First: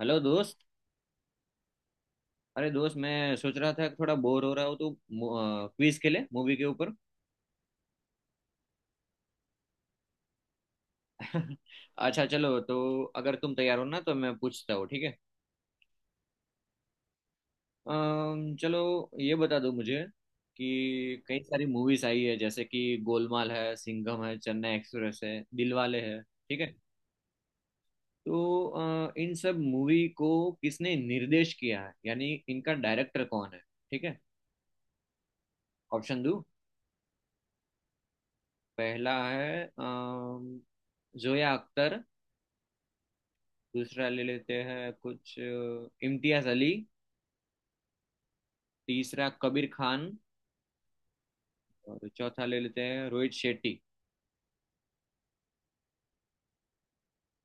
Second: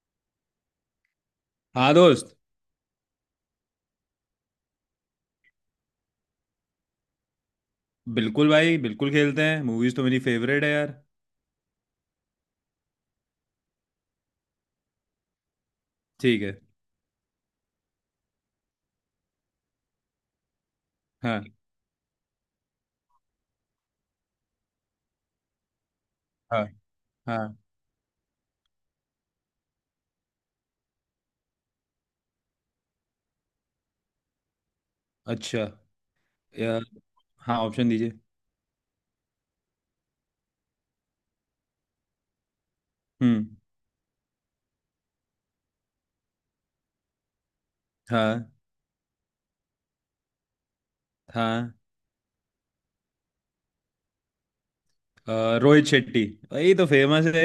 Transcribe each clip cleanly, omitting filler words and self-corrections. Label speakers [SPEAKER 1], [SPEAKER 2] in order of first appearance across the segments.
[SPEAKER 1] Hello दोस्त।
[SPEAKER 2] हाँ दोस्त।
[SPEAKER 1] अरे दोस्त, मैं सोच रहा था कि थोड़ा बोर हो रहा हूँ तो क्विज खेले मूवी के ऊपर।
[SPEAKER 2] बिल्कुल भाई, बिल्कुल खेलते हैं। मूवीज तो मेरी फेवरेट है यार।
[SPEAKER 1] अच्छा चलो तो अगर तुम तैयार हो ना तो मैं पूछता हूँ, ठीक है?
[SPEAKER 2] ठीक है।
[SPEAKER 1] चलो ये बता दो मुझे कि कई
[SPEAKER 2] हाँ।
[SPEAKER 1] सारी मूवीज आई है जैसे कि गोलमाल है, सिंघम है, चेन्नई एक्सप्रेस है, दिलवाले है, ठीक
[SPEAKER 2] हाँ।
[SPEAKER 1] है?
[SPEAKER 2] हाँ।
[SPEAKER 1] तो इन सब मूवी को किसने निर्देश किया है यानी इनका डायरेक्टर कौन है, ठीक है?
[SPEAKER 2] अच्छा।
[SPEAKER 1] ऑप्शन दो।
[SPEAKER 2] यार। हाँ, ऑप्शन दीजिए।
[SPEAKER 1] पहला है जोया अख्तर।
[SPEAKER 2] हम्म।
[SPEAKER 1] दूसरा ले लेते हैं कुछ इम्तियाज अली।
[SPEAKER 2] हाँ।
[SPEAKER 1] तीसरा कबीर खान।
[SPEAKER 2] हाँ।
[SPEAKER 1] और चौथा ले लेते हैं रोहित शेट्टी।
[SPEAKER 2] रोहित शेट्टी। यही तो फेमस है।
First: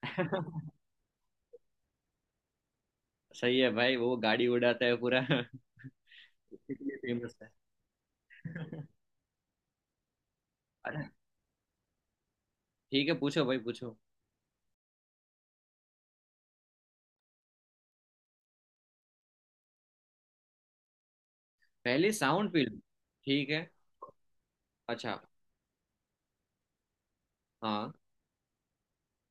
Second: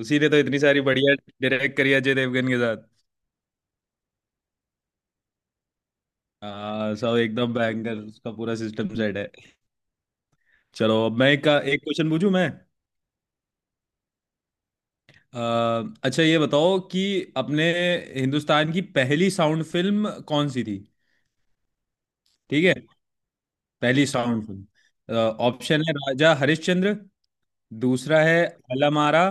[SPEAKER 2] उसी ने तो इतनी सारी बढ़िया डायरेक्ट करी अजय देवगन के साथ।
[SPEAKER 1] सही है भाई, वो गाड़ी उड़ाता है पूरा।
[SPEAKER 2] हाँ,
[SPEAKER 1] इसलिए
[SPEAKER 2] सब
[SPEAKER 1] फेमस
[SPEAKER 2] एकदम बैंगर, उसका पूरा
[SPEAKER 1] है।
[SPEAKER 2] सिस्टम सेट है। चलो
[SPEAKER 1] अरे
[SPEAKER 2] अब मैं एक क्वेश्चन पूछूं मैं।
[SPEAKER 1] ठीक है, पूछो भाई पूछो।
[SPEAKER 2] अ, अच्छा ये बताओ कि अपने हिंदुस्तान की पहली साउंड फिल्म कौन सी थी।
[SPEAKER 1] पहली साउंड
[SPEAKER 2] ठीक है।
[SPEAKER 1] फिल्म। ठीक है।
[SPEAKER 2] पहली साउंड सुन।
[SPEAKER 1] अच्छा।
[SPEAKER 2] ऑप्शन है राजा हरिश्चंद्र।
[SPEAKER 1] हाँ।
[SPEAKER 2] दूसरा है अलामारा।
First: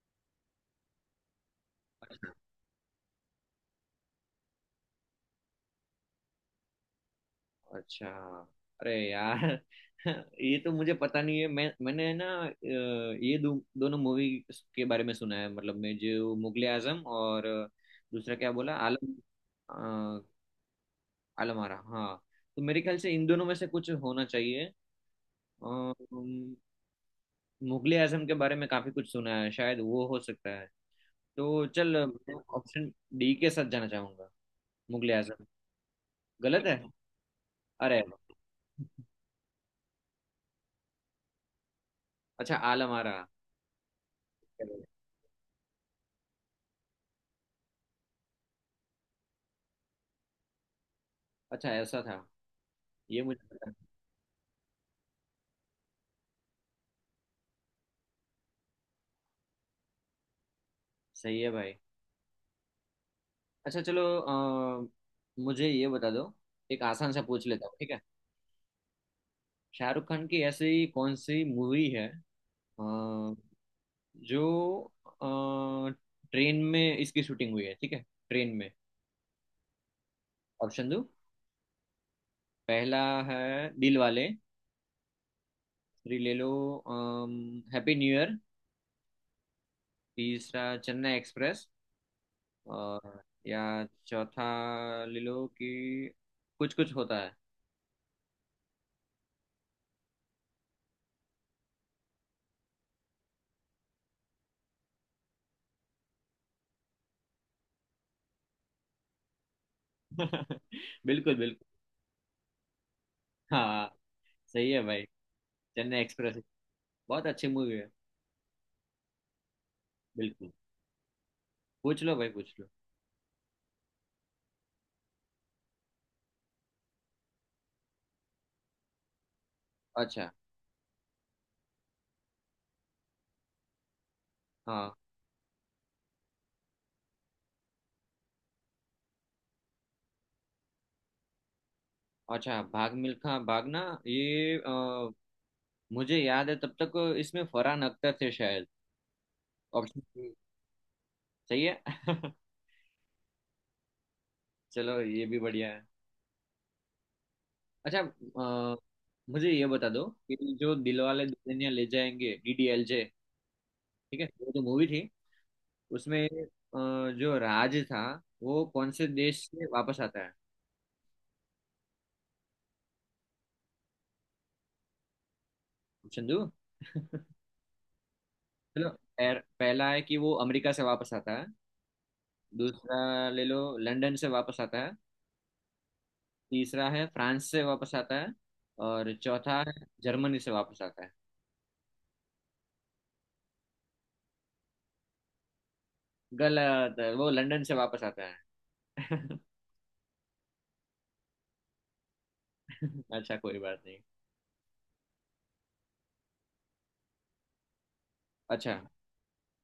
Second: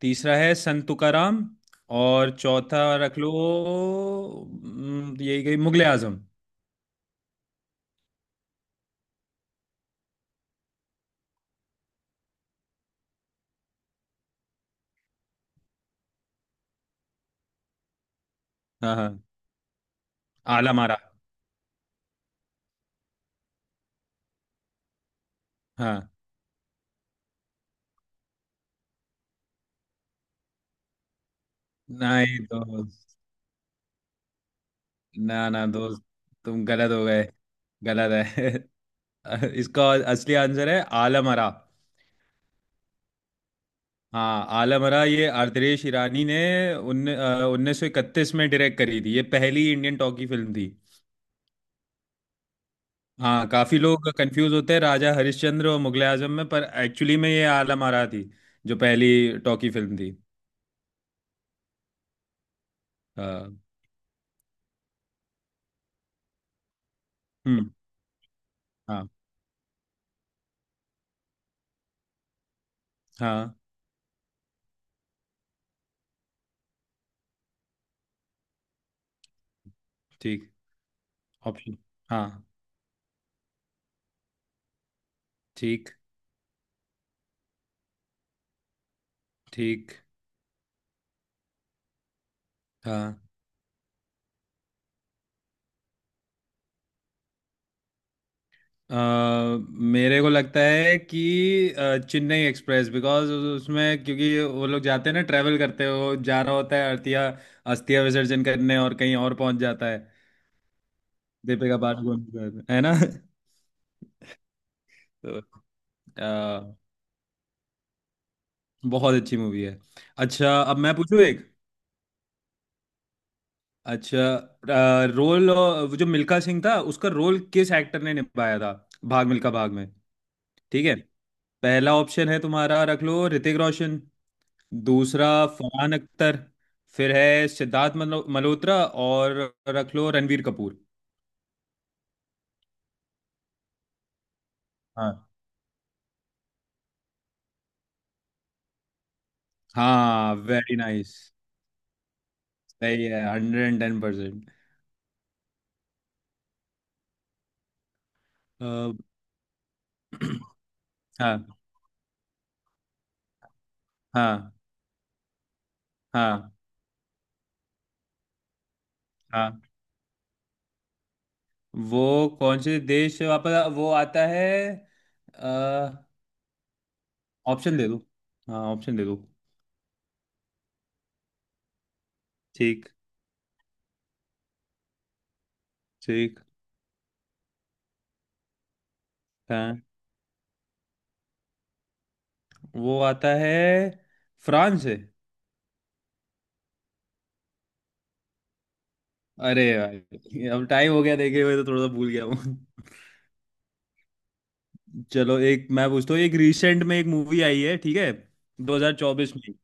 [SPEAKER 2] तीसरा है संत तुकाराम। और चौथा रख लो, यही गई मुगले आजम।
[SPEAKER 1] अच्छा। अरे यार, ये तो मुझे पता नहीं है। मैंने ना ये दोनों मूवी के बारे में सुना है, मतलब मैं, जो मुगले आजम और दूसरा क्या बोला,
[SPEAKER 2] हाँ। हाँ
[SPEAKER 1] आलम। अ,
[SPEAKER 2] आलामारा।
[SPEAKER 1] आलम आरा। हाँ तो मेरे ख्याल से इन दोनों में से कुछ होना चाहिए।
[SPEAKER 2] हाँ।
[SPEAKER 1] उम, मुगले आजम के बारे में काफी कुछ सुना है, शायद वो हो सकता है। तो चल, मैं
[SPEAKER 2] नहीं
[SPEAKER 1] ऑप्शन
[SPEAKER 2] दोस्त।
[SPEAKER 1] डी के साथ जाना चाहूंगा, मुगले आजम।
[SPEAKER 2] ना ना दोस्त, तुम
[SPEAKER 1] गलत है?
[SPEAKER 2] गलत हो गए।
[SPEAKER 1] अरे।
[SPEAKER 2] गलत है। इसका असली आंसर है आलमरा।
[SPEAKER 1] अच्छा आलम आरा।
[SPEAKER 2] हाँ आलमरा, ये आर्द्रेश ईरानी ने उन्ने 1931 में डायरेक्ट करी थी। ये पहली इंडियन टॉकी फिल्म थी।
[SPEAKER 1] अच्छा ऐसा था, ये
[SPEAKER 2] हाँ,
[SPEAKER 1] मुझे पता
[SPEAKER 2] काफी
[SPEAKER 1] नहीं।
[SPEAKER 2] लोग कंफ्यूज होते हैं राजा हरिश्चंद्र और मुगले आजम में, पर एक्चुअली में ये आलमरा थी जो पहली टॉकी फिल्म थी।
[SPEAKER 1] सही है भाई।
[SPEAKER 2] हाँ।
[SPEAKER 1] अच्छा चलो, अ, मुझे ये बता दो, एक आसान सा पूछ लेता
[SPEAKER 2] हम्म।
[SPEAKER 1] हूँ, ठीक है?
[SPEAKER 2] हाँ।
[SPEAKER 1] शाहरुख खान की ऐसी कौन सी मूवी है अ,
[SPEAKER 2] हाँ।
[SPEAKER 1] जो ट्रेन में इसकी शूटिंग हुई है, ठीक है? ट्रेन में।
[SPEAKER 2] ठीक।
[SPEAKER 1] ऑप्शन दो।
[SPEAKER 2] ऑप्शन। हाँ।
[SPEAKER 1] पहला है दिल वाले।
[SPEAKER 2] ठीक।
[SPEAKER 1] फिर ले लो हैप्पी न्यू ईयर।
[SPEAKER 2] ठीक।
[SPEAKER 1] तीसरा चेन्नई एक्सप्रेस।
[SPEAKER 2] हाँ।
[SPEAKER 1] और या चौथा ले लो कि कुछ कुछ होता है।
[SPEAKER 2] अ, मेरे को लगता है कि चेन्नई एक्सप्रेस, बिकॉज उसमें क्योंकि वो लोग जाते हैं ना, ट्रैवल करते हैं, वो जा रहा होता है अर्थिया अस्थिया विसर्जन करने और कहीं और पहुंच जाता है।
[SPEAKER 1] बिल्कुल बिल्कुल।
[SPEAKER 2] दीपिका पादुकोण के साथ, है ना।
[SPEAKER 1] हाँ सही है भाई।
[SPEAKER 2] तो
[SPEAKER 1] चेन्नई एक्सप्रेस
[SPEAKER 2] अ,
[SPEAKER 1] बहुत अच्छी मूवी है,
[SPEAKER 2] बहुत अच्छी मूवी है।
[SPEAKER 1] बिल्कुल।
[SPEAKER 2] अच्छा अब मैं पूछूं एक।
[SPEAKER 1] पूछ लो भाई पूछ लो।
[SPEAKER 2] अच्छा रोल, जो मिल्खा सिंह था उसका रोल किस एक्टर ने निभाया था भाग मिल्खा भाग में।
[SPEAKER 1] अच्छा।
[SPEAKER 2] ठीक है। पहला ऑप्शन है तुम्हारा, रख लो ऋतिक रोशन।
[SPEAKER 1] हाँ।
[SPEAKER 2] दूसरा फरहान अख्तर। फिर है सिद्धार्थ मल्होत्रा। और रख लो रणवीर कपूर।
[SPEAKER 1] अच्छा भाग मिल्खा भागना। ये
[SPEAKER 2] हाँ।
[SPEAKER 1] मुझे याद है तब तक इसमें फरहान अख्तर थे शायद। ऑप्शन।
[SPEAKER 2] हाँ वेरी नाइस।
[SPEAKER 1] सही है।
[SPEAKER 2] सही है, हंड्रेड एंड टेन परसेंट।
[SPEAKER 1] चलो ये भी बढ़िया है। अच्छा, मुझे ये बता दो कि जो दिलवाले
[SPEAKER 2] हाँ।
[SPEAKER 1] दुल्हनिया ले जाएंगे, डीडीएलजे, ठीक है, वो
[SPEAKER 2] हाँ।
[SPEAKER 1] जो मूवी थी, उसमें
[SPEAKER 2] हाँ।
[SPEAKER 1] जो राज था, वो कौन से देश
[SPEAKER 2] हाँ।
[SPEAKER 1] से वापस आता है?
[SPEAKER 2] वो कौन से देश से वापस वो आता है।
[SPEAKER 1] ऑप्शन दो।
[SPEAKER 2] ऑप्शन दे दो। हाँ
[SPEAKER 1] चलो,
[SPEAKER 2] ऑप्शन दे दो।
[SPEAKER 1] पहला है कि वो अमेरिका से वापस आता है।
[SPEAKER 2] ठीक।
[SPEAKER 1] दूसरा ले लो, लंदन से वापस आता है।
[SPEAKER 2] ठीक।
[SPEAKER 1] तीसरा है फ्रांस से वापस आता है। और चौथा है
[SPEAKER 2] हाँ
[SPEAKER 1] जर्मनी से वापस आता है।
[SPEAKER 2] वो आता है फ्रांस से।
[SPEAKER 1] गलत है, वो लंदन से वापस आता है।
[SPEAKER 2] अरे भाई अब टाइम हो गया देखे हुए तो थोड़ा सा भूल गया हूँ।
[SPEAKER 1] अच्छा कोई बात नहीं।
[SPEAKER 2] चलो एक मैं पूछता हूँ, एक रिसेंट में एक मूवी आई है ठीक है।
[SPEAKER 1] अच्छा।
[SPEAKER 2] 2024 में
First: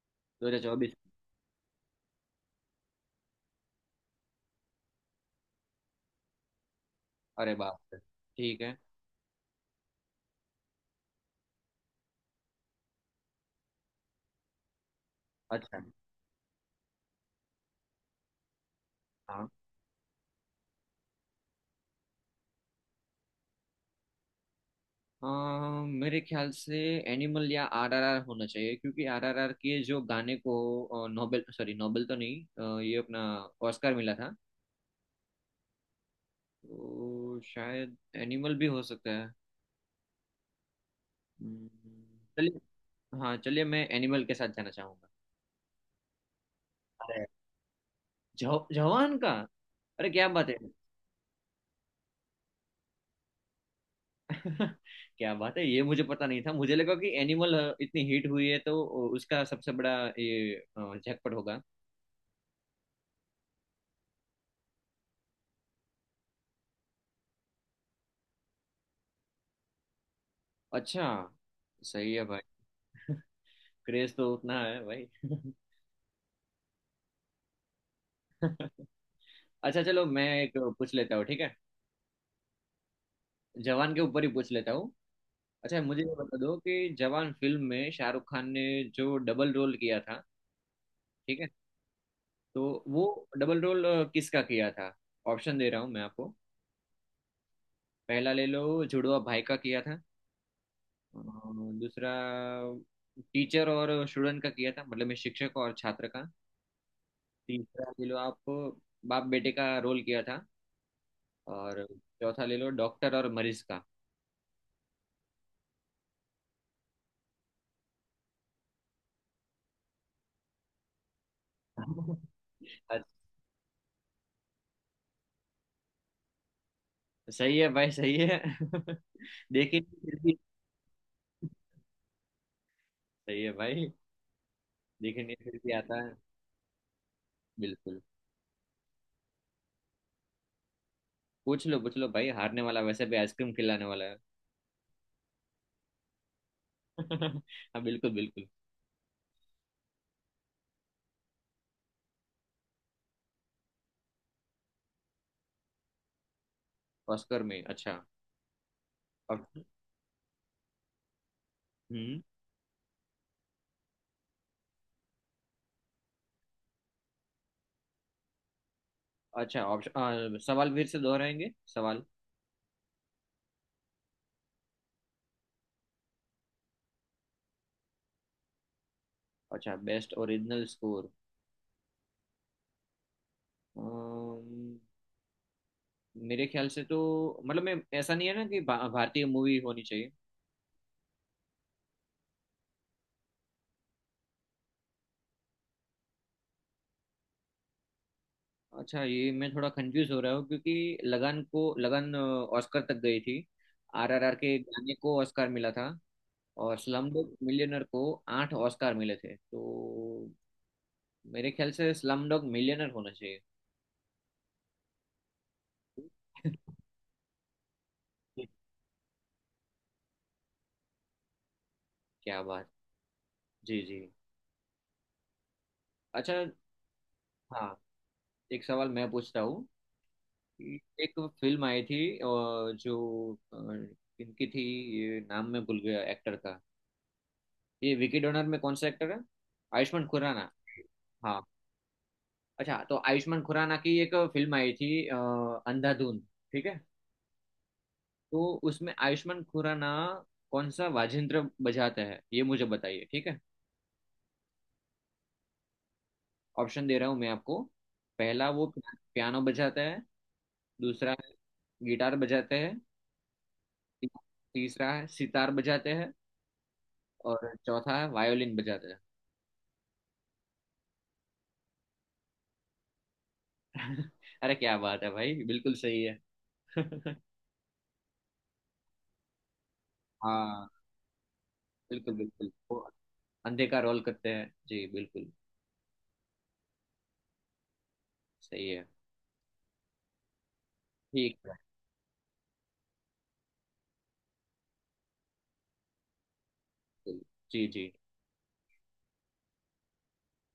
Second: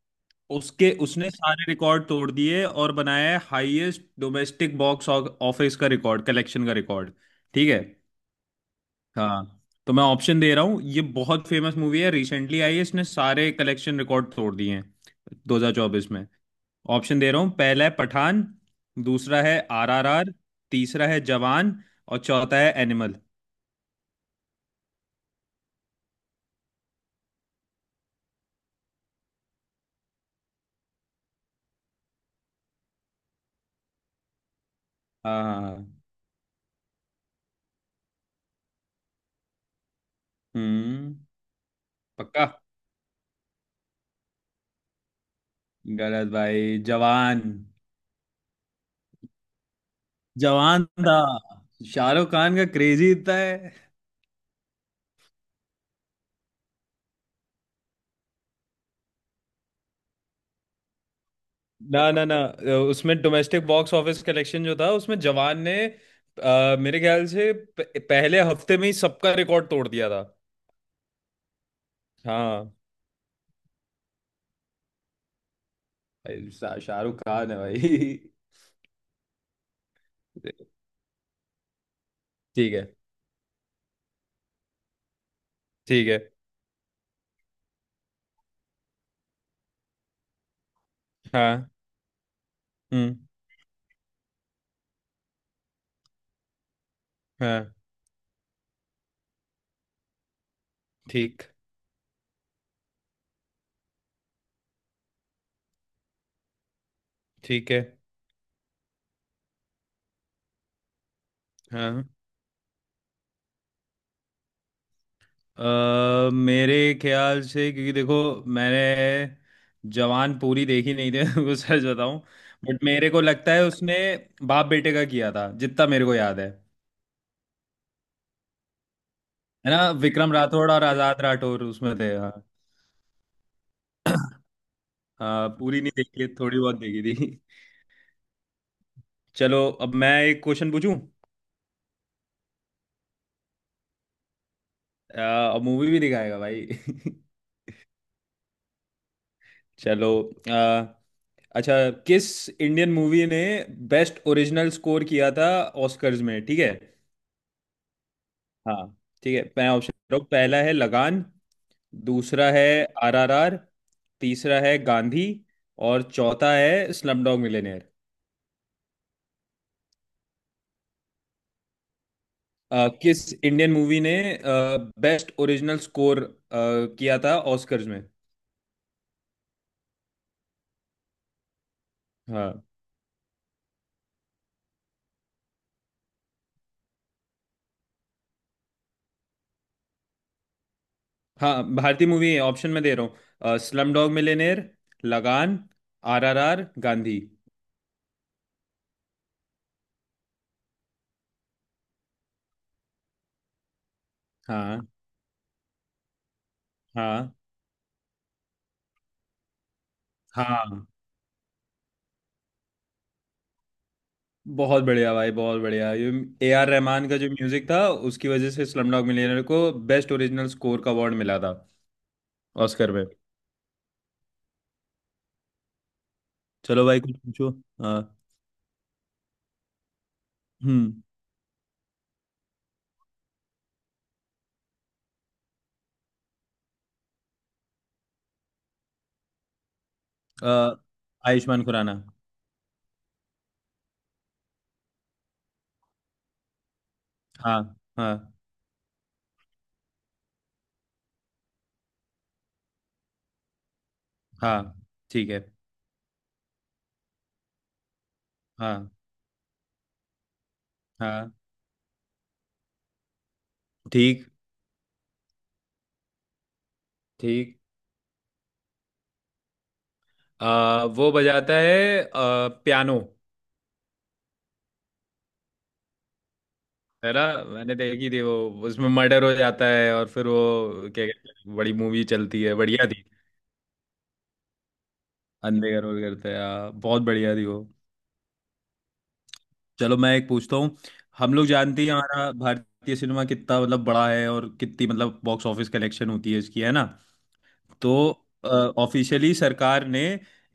[SPEAKER 1] दो हजार
[SPEAKER 2] उसके
[SPEAKER 1] चौबीस
[SPEAKER 2] उसने सारे रिकॉर्ड तोड़ दिए और बनाया है हाईएस्ट डोमेस्टिक बॉक्स ऑफिस का रिकॉर्ड, कलेक्शन का रिकॉर्ड।
[SPEAKER 1] अरे
[SPEAKER 2] ठीक
[SPEAKER 1] बाप
[SPEAKER 2] है।
[SPEAKER 1] रे। ठीक है।
[SPEAKER 2] हाँ। तो मैं ऑप्शन दे रहा हूँ, ये बहुत फेमस मूवी है, रिसेंटली आई है, इसने सारे कलेक्शन रिकॉर्ड तोड़ दिए हैं
[SPEAKER 1] अच्छा।
[SPEAKER 2] 2024 में। ऑप्शन दे रहा हूँ, पहला है पठान। दूसरा
[SPEAKER 1] हाँ।
[SPEAKER 2] है आरआरआर। तीसरा है जवान। और चौथा है एनिमल।
[SPEAKER 1] मेरे ख्याल से एनिमल या आरआरआर होना चाहिए क्योंकि आरआरआर के जो गाने को नोबेल, सॉरी नोबेल तो नहीं, ये अपना ऑस्कर मिला था।
[SPEAKER 2] हाँ।
[SPEAKER 1] तो शायद एनिमल भी हो सकता है।
[SPEAKER 2] हम्म।
[SPEAKER 1] हम्म,
[SPEAKER 2] पक्का।
[SPEAKER 1] चलिए। हाँ चलिए, मैं एनिमल के साथ जाना चाहूंगा।
[SPEAKER 2] गलत भाई,
[SPEAKER 1] अरे,
[SPEAKER 2] जवान।
[SPEAKER 1] जवान का। अरे क्या बात है!
[SPEAKER 2] जवान था शाहरुख खान का, क्रेजी इतना है।
[SPEAKER 1] क्या बात है, ये मुझे पता नहीं था। मुझे लगा कि एनिमल इतनी हिट हुई है तो उसका सबसे बड़ा ये झटपट होगा।
[SPEAKER 2] ना ना ना, उसमें डोमेस्टिक बॉक्स ऑफिस कलेक्शन जो था उसमें जवान ने, मेरे ख्याल से पहले हफ्ते में ही सबका रिकॉर्ड तोड़ दिया था।
[SPEAKER 1] अच्छा सही है भाई।
[SPEAKER 2] हाँ।
[SPEAKER 1] क्रेज तो उतना है भाई।
[SPEAKER 2] भाई, शाहरुख खान है भाई।
[SPEAKER 1] अच्छा चलो मैं एक पूछ लेता हूँ, ठीक है?
[SPEAKER 2] ठीक है।
[SPEAKER 1] जवान के ऊपर ही पूछ लेता हूँ। अच्छा मुझे
[SPEAKER 2] ठीक
[SPEAKER 1] ये
[SPEAKER 2] है।
[SPEAKER 1] बता दो कि जवान फिल्म में शाहरुख खान ने जो डबल रोल किया था, ठीक है,
[SPEAKER 2] हाँ।
[SPEAKER 1] तो वो
[SPEAKER 2] हम्म।
[SPEAKER 1] डबल रोल किसका किया था? ऑप्शन दे रहा हूँ मैं आपको।
[SPEAKER 2] हाँ।
[SPEAKER 1] पहला ले लो, जुड़वा भाई का किया था। अ,
[SPEAKER 2] ठीक।
[SPEAKER 1] दूसरा टीचर और स्टूडेंट का किया था, मतलब मैं शिक्षक और छात्र का।
[SPEAKER 2] ठीक है।
[SPEAKER 1] तीसरा ले लो आप, बाप बेटे का रोल किया था। और
[SPEAKER 2] हाँ।
[SPEAKER 1] चौथा ले लो डॉक्टर और मरीज का।
[SPEAKER 2] मेरे ख्याल से, क्योंकि देखो मैंने जवान पूरी देखी नहीं थी वो सच बताऊं। बट मेरे
[SPEAKER 1] अच्छा,
[SPEAKER 2] को लगता है उसने बाप बेटे का किया था, जितना मेरे को याद है।
[SPEAKER 1] सही है भाई सही है।
[SPEAKER 2] है ना,
[SPEAKER 1] देखिए फिर
[SPEAKER 2] विक्रम
[SPEAKER 1] भी
[SPEAKER 2] राठौड़ और आजाद राठौड़ उसमें थे। हाँ।
[SPEAKER 1] सही है भाई, देखने
[SPEAKER 2] हाँ
[SPEAKER 1] फिर भी
[SPEAKER 2] पूरी नहीं
[SPEAKER 1] आता है,
[SPEAKER 2] देखी है, थोड़ी बहुत देखी थी।
[SPEAKER 1] बिल्कुल।
[SPEAKER 2] चलो अब मैं एक क्वेश्चन पूछूं।
[SPEAKER 1] पूछ लो भाई, हारने वाला वैसे भी आइसक्रीम खिलाने वाला है।
[SPEAKER 2] अ, अब मूवी भी दिखाएगा भाई।
[SPEAKER 1] हाँ बिल्कुल बिल्कुल।
[SPEAKER 2] चलो। अ, अच्छा किस इंडियन मूवी ने बेस्ट ओरिजिनल स्कोर किया था ऑस्कर्स में, ठीक है।
[SPEAKER 1] ऑस्कर में? अच्छा।
[SPEAKER 2] हाँ। ठीक है,
[SPEAKER 1] अब
[SPEAKER 2] मैं ऑप्शन दे रहा हूँ, पहला है लगान।
[SPEAKER 1] हम्म
[SPEAKER 2] दूसरा है आरआरआर। तीसरा है गांधी। और चौथा है स्लमडॉग मिलियनेयर।
[SPEAKER 1] अच्छा ऑप्शन, सवाल फिर से दोहराएंगे, सवाल।
[SPEAKER 2] किस इंडियन मूवी ने बेस्ट ओरिजिनल स्कोर किया था ऑस्कर्स में।
[SPEAKER 1] अच्छा बेस्ट ओरिजिनल स्कोर।
[SPEAKER 2] हाँ।
[SPEAKER 1] मेरे ख्याल से तो, मतलब मैं, ऐसा नहीं है ना कि भारतीय मूवी होनी चाहिए?
[SPEAKER 2] हाँ, भारतीय मूवी है ऑप्शन में दे रहा हूँ: slumdog millionaire, Lagaan, RRR, Gandhi.
[SPEAKER 1] अच्छा ये मैं थोड़ा कंफ्यूज हो रहा हूँ, क्योंकि लगान ऑस्कर तक गई थी, आरआरआर के
[SPEAKER 2] हाँ।
[SPEAKER 1] गाने को ऑस्कर मिला था, और स्लम
[SPEAKER 2] हाँ।
[SPEAKER 1] डॉग मिलियनर को 8 ऑस्कर मिले थे। तो
[SPEAKER 2] हाँ।
[SPEAKER 1] मेरे ख्याल से स्लम डॉग मिलियनर होना चाहिए।
[SPEAKER 2] बहुत बढ़िया भाई, बहुत बढ़िया। ये ए आर रहमान का जो म्यूजिक था उसकी वजह से स्लमडॉग मिलियनेयर को बेस्ट ओरिजिनल स्कोर का अवार्ड मिला था
[SPEAKER 1] क्या बात!
[SPEAKER 2] ऑस्कर में।
[SPEAKER 1] जी जी। अच्छा।
[SPEAKER 2] चलो भाई कुछ पूछो।
[SPEAKER 1] हाँ,
[SPEAKER 2] हाँ।
[SPEAKER 1] एक सवाल मैं पूछता हूँ कि
[SPEAKER 2] हम्म।
[SPEAKER 1] एक फिल्म आई थी जो किनकी थी, ये नाम मैं भूल गया एक्टर का। ये विकी डोनर में कौन सा एक्टर है? आयुष्मान खुराना।
[SPEAKER 2] अ,
[SPEAKER 1] हाँ।
[SPEAKER 2] आयुष्मान खुराना।
[SPEAKER 1] अच्छा तो आयुष्मान खुराना की एक फिल्म आई थी अंधाधुन, ठीक है?
[SPEAKER 2] हाँ। हाँ।
[SPEAKER 1] तो उसमें आयुष्मान खुराना कौन सा वाजिंत्र बजाता है, ये मुझे बताइए, ठीक है?
[SPEAKER 2] हाँ। ठीक है।
[SPEAKER 1] ऑप्शन दे रहा हूँ मैं आपको। पहला, वो
[SPEAKER 2] हाँ।
[SPEAKER 1] पियानो बजाता है। दूसरा
[SPEAKER 2] हाँ।
[SPEAKER 1] गिटार बजाता है।
[SPEAKER 2] ठीक।
[SPEAKER 1] तीसरा है सितार बजाते हैं। और
[SPEAKER 2] ठीक।
[SPEAKER 1] चौथा है वायोलिन बजाते हैं।
[SPEAKER 2] वो बजाता है पियानो।
[SPEAKER 1] अरे क्या बात है भाई, बिल्कुल सही है।
[SPEAKER 2] है ना। मैंने देखी थी वो, उसमें मर्डर हो जाता है और फिर
[SPEAKER 1] हाँ
[SPEAKER 2] वो क्या कहते हैं, बड़ी मूवी
[SPEAKER 1] बिल्कुल
[SPEAKER 2] चलती
[SPEAKER 1] बिल्कुल,
[SPEAKER 2] है,
[SPEAKER 1] वो
[SPEAKER 2] बढ़िया थी।
[SPEAKER 1] अंधे का रोल करते हैं जी, बिल्कुल।
[SPEAKER 2] अंधे करोल करते हैं, हाँ, बहुत बढ़िया थी वो।
[SPEAKER 1] सही है।
[SPEAKER 2] चलो मैं एक पूछता हूँ। हम
[SPEAKER 1] ठीक
[SPEAKER 2] लोग
[SPEAKER 1] है,
[SPEAKER 2] जानते ही हैं हमारा भारतीय सिनेमा कितना मतलब बड़ा है और कितनी मतलब बॉक्स ऑफिस कलेक्शन होती है इसकी, है ना।
[SPEAKER 1] बिल्कुल। जी जी।
[SPEAKER 2] तो ऑफिशियली सरकार ने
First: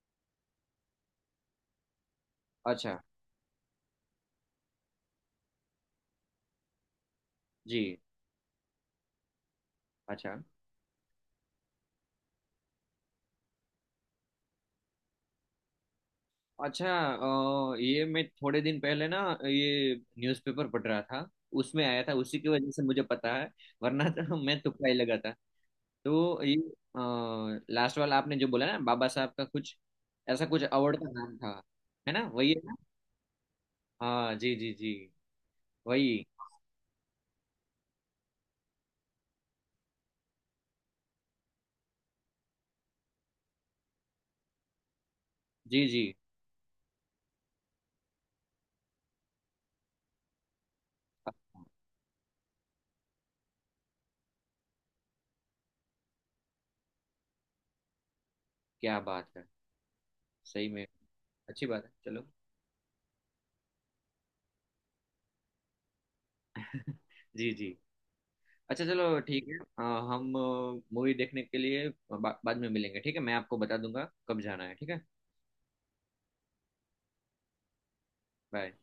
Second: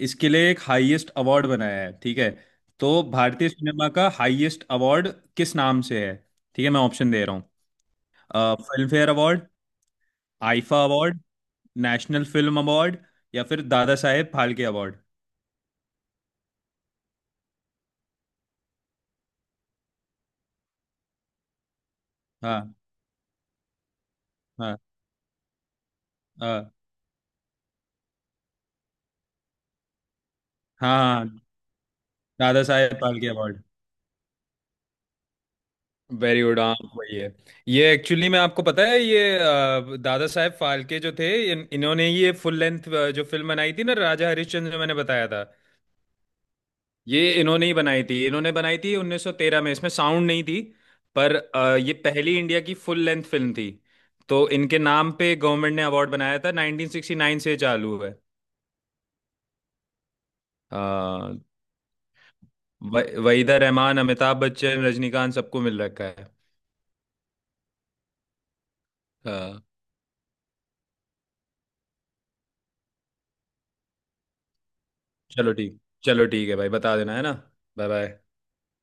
[SPEAKER 2] इसके लिए एक हाईएस्ट अवार्ड बनाया है, ठीक है।
[SPEAKER 1] अच्छा
[SPEAKER 2] तो भारतीय सिनेमा का हाईएस्ट अवार्ड किस नाम से है, ठीक है मैं ऑप्शन दे रहा
[SPEAKER 1] जी।
[SPEAKER 2] हूँ: फिल्म फेयर अवार्ड,
[SPEAKER 1] अच्छा
[SPEAKER 2] IIFA award, national film award, या फिर दादा साहेब फाल्के अवार्ड।
[SPEAKER 1] अच्छा, ये मैं थोड़े दिन पहले ना, ये न्यूज़पेपर पढ़ रहा था, उसमें आया था, उसी की वजह
[SPEAKER 2] हाँ।
[SPEAKER 1] से मुझे पता है। वरना तो मैं
[SPEAKER 2] हाँ।
[SPEAKER 1] तुक्का ही लगा था। तो ये
[SPEAKER 2] हाँ।
[SPEAKER 1] लास्ट वाला आपने जो बोला ना, बाबा साहब का कुछ ऐसा कुछ
[SPEAKER 2] हाँ।
[SPEAKER 1] अवार्ड का नाम
[SPEAKER 2] हाँ,
[SPEAKER 1] था, है ना? वही है
[SPEAKER 2] दादा
[SPEAKER 1] ना?
[SPEAKER 2] साहेब फाल्के अवार्ड।
[SPEAKER 1] हाँ जी जी जी, वही।
[SPEAKER 2] वेरी गुड, हाँ वही है। ये एक्चुअली, मैं आपको पता है, ये दादा साहब फाल्के जो थे, इन्होंने ही ये फुल लेंथ जो फिल्म बनाई थी ना, राजा हरिश्चंद्र, जो मैंने बताया था,
[SPEAKER 1] जी जी।
[SPEAKER 2] ये इन्होंने ही बनाई थी। इन्होंने बनाई थी 1913 में, इसमें साउंड नहीं थी। पर ये पहली इंडिया की फुल लेंथ फिल्म थी। तो इनके नाम पे गवर्नमेंट ने अवार्ड बनाया था, 1969 से चालू है।
[SPEAKER 1] क्या बात है, सही में।
[SPEAKER 2] अ,
[SPEAKER 1] अच्छी बात है चलो।
[SPEAKER 2] वहीदा रहमान, अमिताभ बच्चन, रजनीकांत सबको मिल रखा है।
[SPEAKER 1] जी जी। अच्छा चलो
[SPEAKER 2] अ,
[SPEAKER 1] ठीक है, हम मूवी देखने के लिए बाद में मिलेंगे, ठीक है, मैं आपको बता दूंगा कब जाना है, ठीक है?
[SPEAKER 2] चलो ठीक। चलो ठीक है भाई, बता देना, है ना। Bye bye.
[SPEAKER 1] बाय।